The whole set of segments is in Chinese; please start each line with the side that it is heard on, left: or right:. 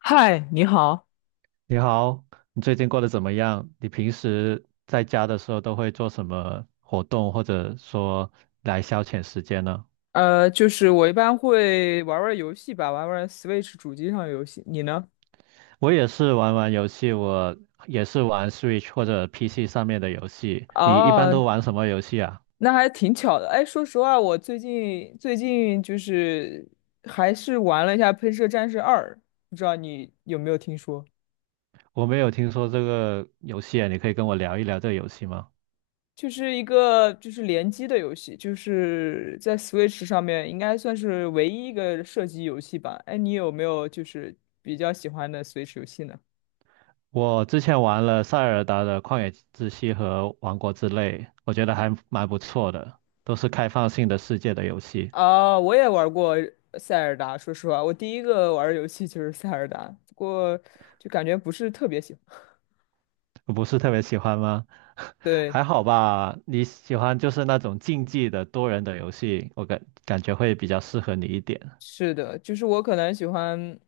left: 嗨，你好。
right: 你好，你最近过得怎么样？你平时在家的时候都会做什么活动，或者说来消遣时间呢？
left: 就是我一般会玩玩游戏吧，玩玩 Switch 主机上的游戏。你呢？
right: 我也是玩玩游戏，我也是玩 Switch 或者 PC 上面的游戏。你一般都
left: 哦，
right: 玩什么游戏啊？
left: 那还挺巧的。哎，说实话，我最近就是还是玩了一下《喷射战士二》，不知道你有没有听说？
right: 我没有听说这个游戏啊，你可以跟我聊一聊这个游戏吗？
left: 就是一个就是联机的游戏，就是在 Switch 上面应该算是唯一一个射击游戏吧。哎，你有没有就是比较喜欢的 Switch 游戏呢？
right: 我之前玩了塞尔达的旷野之息和王国之泪，我觉得还蛮不错的，都是开放性的世界的游戏。
left: 啊，我也玩过塞尔达。说实话，我第一个玩的游戏就是塞尔达，不过就感觉不是特别喜欢。
right: 我不是特别喜欢吗？
left: 对，
right: 还好吧，你喜欢就是那种竞技的多人的游戏，我感觉会比较适合你一点。
left: 是的，就是我可能喜欢，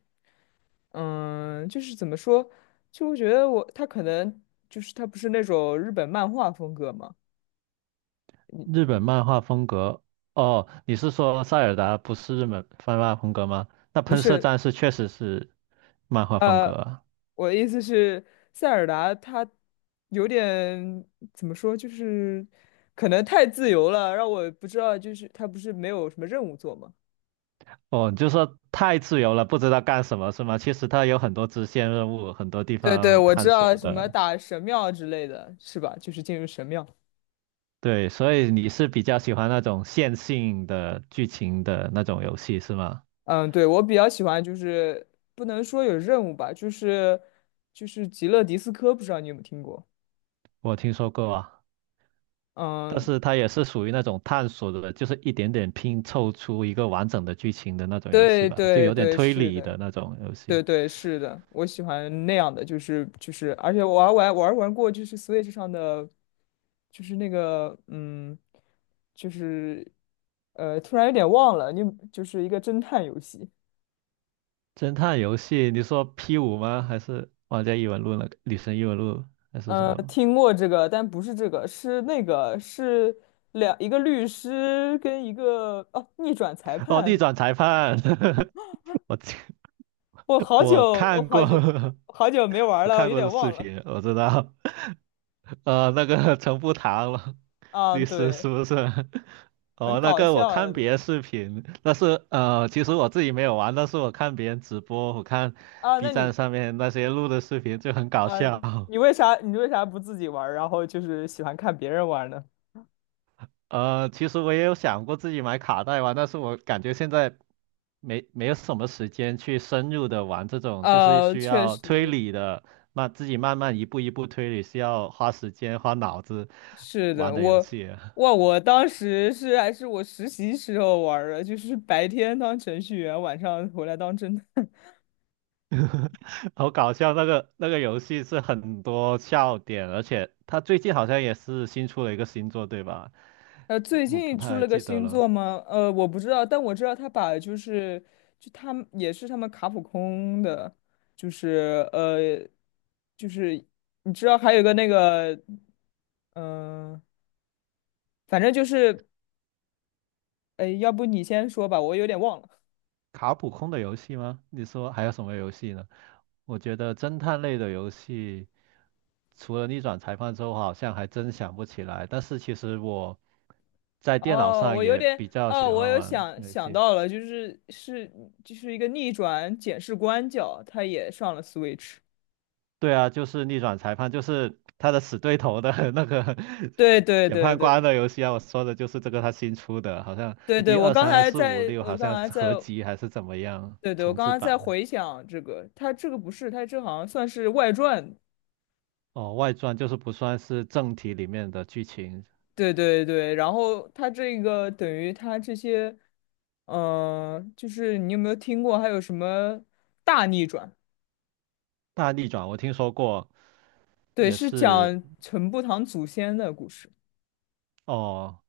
left: 嗯，就是怎么说，就我觉得他可能就是他不是那种日本漫画风格嘛，
right: 日本漫画风格，哦，你是说塞尔达不是日本漫画风格吗？那
left: 不
right: 喷射
left: 是，
right: 战士确实是漫画风格
left: 呃，
right: 啊。
left: 我的意思是塞尔达他有点怎么说，就是可能太自由了，让我不知道，就是他不是没有什么任务做吗？
right: 哦，你就说太自由了，不知道干什么是吗？其实它有很多支线任务，很多地
left: 对对，
right: 方
left: 我知
right: 探
left: 道
right: 索
left: 什么
right: 的。
left: 打神庙之类的，是吧？就是进入神庙。
right: 对，所以你是比较喜欢那种线性的剧情的那种游戏是吗？
left: 嗯，对，我比较喜欢，就是不能说有任务吧，就是极乐迪斯科，不知道你有没有听过？
right: 我听说过啊，但
left: 嗯，
right: 是它也是属于那种探索的，就是一点点拼凑出一个完整的剧情的那种游戏
left: 对
right: 吧，就
left: 对
right: 有点
left: 对，
right: 推
left: 是
right: 理
left: 的，
right: 的那种游
left: 对
right: 戏。
left: 对是的，我喜欢那样的，就是就是，而且我还玩过，就是 Switch 上的，就是那个嗯，就是突然有点忘了，你就是一个侦探游戏。
right: 侦探游戏，你说 P5吗？还是玩家异闻录那个女神异闻录还是什么？
left: 听过这个，但不是这个，是那个，是两一个律师跟一个哦、逆转裁
right: 哦，逆
left: 判。
right: 转裁判，我
left: 我好久，
right: 我
left: 我
right: 看
left: 好
right: 过，
left: 久，好久没玩
right: 我
left: 了，我
right: 看
left: 有
right: 过
left: 点
right: 的视
left: 忘了。
right: 频，我知道，那个陈步堂了，
left: 啊，
right: 律师
left: 对，
right: 是不是？
left: 很
right: 哦，那
left: 搞
right: 个我
left: 笑
right: 看
left: 的
right: 别的视频，但是其实我自己没有玩，但是我看别人直播，我看
left: 啊。
right: B
left: 那
right: 站
left: 你，
right: 上面那些录的视频就很搞
left: 啊，
right: 笑。
left: 你为啥不自己玩儿然后就是喜欢看别人玩呢？
right: 其实我也有想过自己买卡带玩，但是我感觉现在没有什么时间去深入的玩这种，就是
left: 呃，
right: 需
left: 确
right: 要推
left: 实
right: 理的，那自己慢慢一步一步推理，需要花时间花脑子
left: 是
right: 玩
left: 的，
right: 的游
left: 我
right: 戏啊。
left: 哇，我当时是还是我实习时候玩儿的，就是白天当程序员，晚上回来当侦探。
right: 好搞笑，那个游戏是很多笑点，而且它最近好像也是新出了一个新作，对吧？
left: 呃，
right: 我
left: 最
right: 我不
left: 近出
right: 太
left: 了个
right: 记得
left: 新
right: 了，
left: 作吗？我不知道，但我知道他把就是就他们也是他们卡普空的，就是就是你知道还有个那个，嗯、反正就是，哎，要不你先说吧，我有点忘了。
right: 卡普空的游戏吗？你说还有什么游戏呢？我觉得侦探类的游戏，除了逆转裁判之后，好像还真想不起来。但是其实我在电脑
left: 哦，
right: 上
left: 我有
right: 也
left: 点，
right: 比较
left: 哦，
right: 喜
left: 我
right: 欢
left: 有
right: 玩
left: 想
right: 游
left: 想
right: 戏。
left: 到了，就是是就是一个逆转检视官角，他也上了 Switch。
right: 对啊，就是逆转裁判，就是他的死对头的 那个
left: 对对
right: 检
left: 对
right: 判
left: 对
right: 官的游戏啊。我说的就是这个，他新出的，好像
left: 对对，
right: 一二三四五六，
left: 我
right: 好
left: 刚
right: 像
left: 才
right: 是
left: 在。
right: 合集还是怎么样
left: 对对，我
right: 重
left: 刚
right: 制
left: 刚在
right: 版的。
left: 回想这个，它这个不是，它这好像算是外传。
right: 哦，外传就是不算是正题里面的剧情。
left: 对对对，然后它这个等于它这些，嗯、就是你有没有听过还有什么大逆转？
right: 大逆转我听说过，
left: 对，
right: 也
left: 是
right: 是。
left: 讲陈步堂祖先的故事。
right: 哦，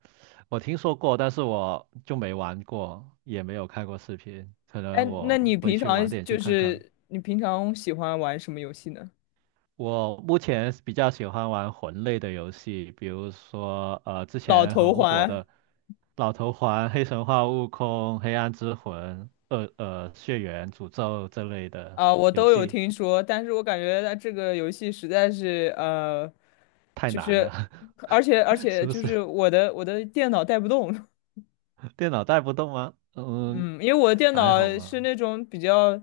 right: 我听说过，但是我就没玩过，也没有看过视频，可
left: 哎，
right: 能
left: 那
right: 我
left: 你
right: 回
left: 平
right: 去
left: 常
right: 晚点去
left: 就
right: 看看。
left: 是你平常喜欢玩什么游戏呢？
right: 我目前是比较喜欢玩魂类的游戏，比如说之
left: 老
right: 前
left: 头
right: 很火
left: 环
right: 的《老头环》《黑神话：悟空》《黑暗之魂》《血缘诅咒》这类的
left: 啊、我
right: 游
left: 都有
right: 戏，
left: 听说，但是我感觉它这个游戏实在是
right: 太
left: 就
right: 难
left: 是，
right: 了，
left: 而且而
right: 是
left: 且
right: 不
left: 就
right: 是？
left: 是我的电脑带不动，
right: 电脑带不动吗？嗯，
left: 嗯，因为我的电
right: 还
left: 脑
right: 好吧。
left: 是那种比较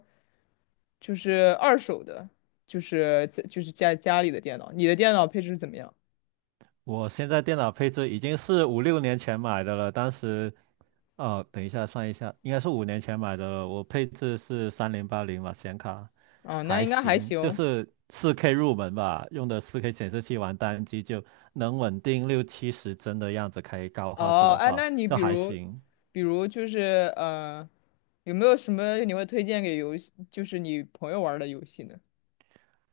left: 就是二手的，就是在就是家里的电脑。你的电脑配置怎么样？
right: 我现在电脑配置已经是五六年前买的了，当时哦，等一下算一下，应该是五年前买的，我配置是3080吧，显卡
left: 啊，那
right: 还
left: 应该还
right: 行，就
left: 行。
right: 是四 K 入门吧，用的4K 显示器玩单机就能稳定六七十帧的样子，开高画质
left: 哦，
right: 的
left: 哎，
right: 话
left: 那你
right: 就
left: 比
right: 还
left: 如
right: 行。
left: 比如就是有没有什么你会推荐给游戏，就是你朋友玩儿的游戏呢？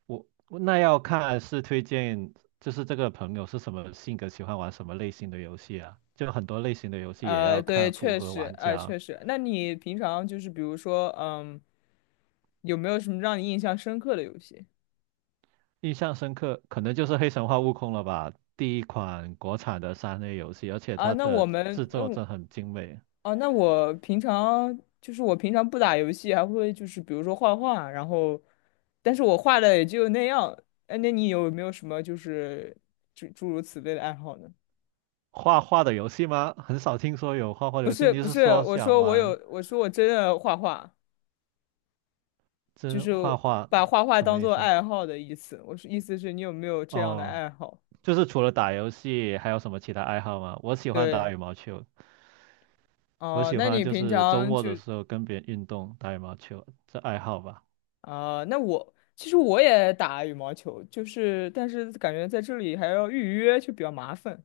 right: 我那要看是推荐，就是这个朋友是什么性格，喜欢玩什么类型的游戏啊？就很多类型的游戏也
left: 呃，
right: 要
left: 对，
right: 看符
left: 确
right: 合
left: 实，
right: 玩
left: 哎、
right: 家。
left: 确实。那你平常就是比如说，嗯，有没有什么让你印象深刻的游戏？
right: 印象深刻，可能就是《黑神话：悟空》了吧，第一款国产的3A 游戏，而且
left: 啊，
right: 它
left: 那
right: 的
left: 我
right: 制
left: 们，
right: 作
left: 嗯，
right: 真很精美。
left: 哦，那我平常就是我平常不打游戏，还会就是比如说画画，然后，但是我画的也就那样。哎，那你有没有什么就是诸如此类的爱好呢？
right: 画画的游戏吗？很少听说有画画
left: 不
right: 游戏。
left: 是
right: 你
left: 不
right: 是
left: 是，
right: 说
left: 我
right: 想
left: 说我
right: 玩
left: 有，我说我真的画画，就
right: 真
left: 是
right: 画画？
left: 把画画
right: 什么
left: 当
right: 意
left: 做
right: 思？
left: 爱好的意思。我是意思是你有没有这样的
right: 哦，
left: 爱好？
right: 就是除了打游戏，还有什么其他爱好吗？我喜欢
left: 对，
right: 打羽毛球，我
left: 哦，
right: 喜
left: 那
right: 欢
left: 你
right: 就
left: 平
right: 是周
left: 常
right: 末
left: 就
right: 的时候跟别人运动，打羽毛球，这爱好吧。
left: 啊、那我其实我也打羽毛球，就是但是感觉在这里还要预约，就比较麻烦。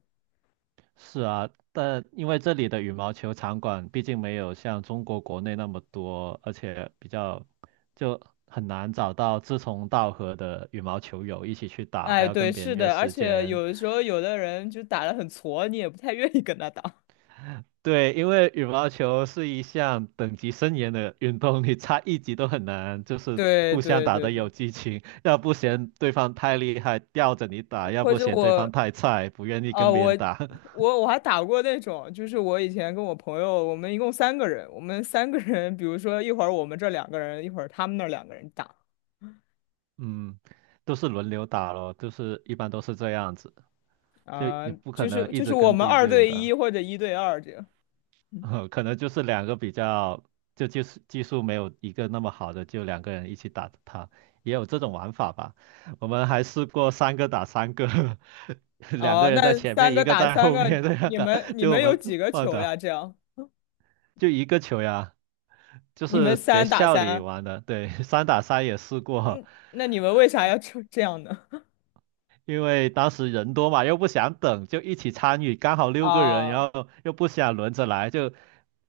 right: 是啊，但因为这里的羽毛球场馆毕竟没有像中国国内那么多，而且比较就很难找到志同道合的羽毛球友一起去打，还
left: 哎，
right: 要
left: 对，
right: 跟别人
left: 是
right: 约
left: 的，而
right: 时
left: 且
right: 间。
left: 有的时候有的人就打得很挫，你也不太愿意跟他打。
right: 对，因为羽毛球是一项等级森严的运动，你差一级都很难，就是
left: 对
right: 互相
left: 对
right: 打
left: 对
right: 得
left: 对，
right: 有激情，要不嫌对方太厉害吊着你打，要
left: 或
right: 不
left: 者
right: 嫌对
left: 我，
right: 方太菜不愿意
left: 啊，
right: 跟别人
left: 我
right: 打，
left: 我我还打过那种，就是我以前跟我朋友，我们一共三个人，我们三个人，比如说一会儿我们这两个人，一会儿他们那两个人打，
right: 嗯，都是轮流打咯，就是一般都是这样子。就
left: 啊、
right: 你不可
left: 就
right: 能
left: 是
right: 一
left: 就是
right: 直
left: 我
right: 跟
left: 们
right: 对一
left: 二
right: 个人
left: 对一
right: 打，
left: 或者一对二这样。
right: 可能就是两个比较，就技术没有一个那么好的，就两个人一起打他，也有这种玩法吧。我们还试过三个打三个，两
left: 哦，啊
right: 个人在
left: 那
right: 前
left: 三
right: 面，一
left: 个
right: 个
left: 打
right: 在
left: 三
right: 后
left: 个，
right: 面
left: 你
right: 这样
left: 你
right: 的，
left: 们 你
right: 就我
left: 们有
right: 们
left: 几个
right: 乱
left: 球呀？
right: 打，
left: 这样，
right: 就一个球呀。就
left: 你们
right: 是学
left: 三打
right: 校里
left: 三，
right: 玩的，对，三打三也试过，
left: 嗯，那你们为啥要这样呢？
right: 因为当时人多嘛，又不想等，就一起参与，刚好六个人，
left: 啊
right: 然后又不想轮着来，就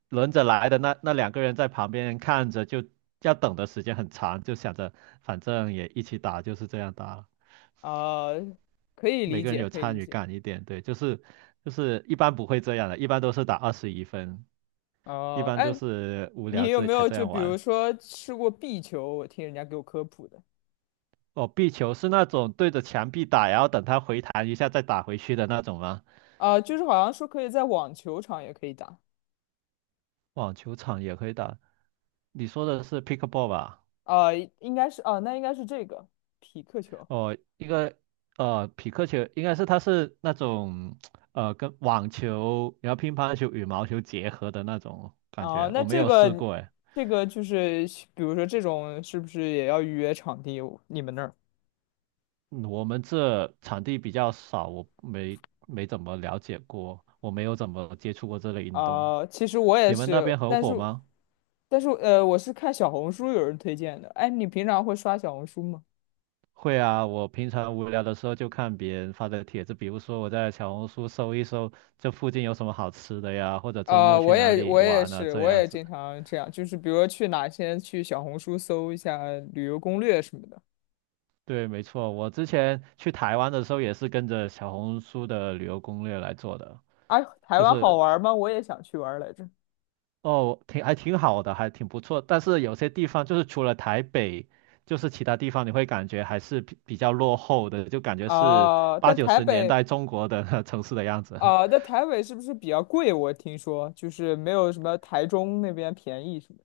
right: 轮着来的那两个人在旁边看着，就要等的时间很长，就想着反正也一起打，就是这样打了
left: 啊，可以
right: 每
left: 理
right: 个人
left: 解，
right: 有
left: 可以
right: 参
left: 理
right: 与
left: 解。
right: 感一点，对，就是一般不会这样的，一般都是打21分，一
left: 哦，
right: 般
left: 哎，
right: 都是无聊
left: 你有
right: 这
left: 没
right: 才
left: 有
right: 这
left: 就
right: 样
left: 比如
right: 玩。
left: 说吃过壁球？我听人家给我科普的，
right: 哦，壁球是那种对着墙壁打，然后等它回弹一下再打回去的那种吗？
left: 啊，就是好像说可以在网球场也可以打，
right: 网球场也可以打。你说的是 pickleball 吧？
left: 啊，应该是啊，那应该是这个匹克球。
right: 哦，一个匹克球，应该是它是那种跟网球、然后乒乓球、羽毛球结合的那种感
left: 啊，
right: 觉，
left: 那
right: 我没
left: 这
right: 有试
left: 个
right: 过哎。
left: 这个就是比如说这种是不是也要预约场地？你们那儿？
right: 嗯我们这场地比较少，我没怎么了解过，我没有怎么接触过这类运动。
left: 啊，其实我也
right: 你们那
left: 是，
right: 边很
left: 但是
right: 火吗？
left: 但是我是看小红书有人推荐的。哎，你平常会刷小红书吗？
right: 会啊，我平常无聊的时候就看别人发的帖子，比如说我在小红书搜一搜这附近有什么好吃的呀，或者周
left: 呃，
right: 末去
left: 我
right: 哪
left: 也我
right: 里
left: 也
right: 玩啊，
left: 是，
right: 这
left: 我
right: 样
left: 也
right: 子。
left: 经常这样，就是比如说去哪先去小红书搜一下旅游攻略什么的。
right: 对，没错，我之前去台湾的时候也是跟着小红书的旅游攻略来做的，
left: 啊，台
right: 就
left: 湾好
right: 是
left: 玩吗？我也想去玩来着。
right: 哦，挺还挺好的，还挺不错。但是有些地方就是除了台北，就是其他地方你会感觉还是比较落后的，就感觉是
left: 啊，
right: 八
left: 但
right: 九
left: 台
right: 十年
left: 北
right: 代中国的 城市的样子。
left: 啊，但台北是不是比较贵？我听说就是没有什么台中那边便宜什么的。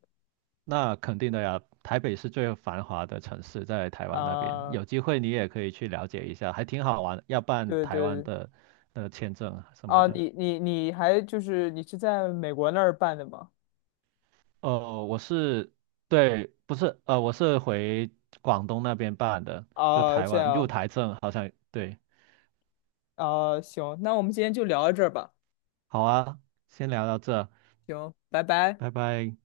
right: 那肯定的呀，台北是最繁华的城市，在台湾那边，
left: 啊，
right: 有机会你也可以去了解一下，还挺好玩要办
left: 对对
right: 台湾
left: 对
right: 的签证啊什么
left: 啊，
right: 的。
left: 你还就是你是在美国那儿办的吗？
right: 我是，对，不是，我是回广东那边办的，就
left: 啊，
right: 台
left: 这
right: 湾入
left: 样
right: 台证，好像，对，
left: 啊，行，那我们今天就聊到这儿吧。
right: 好啊，先聊到这，
left: 行，拜拜。
right: 拜拜。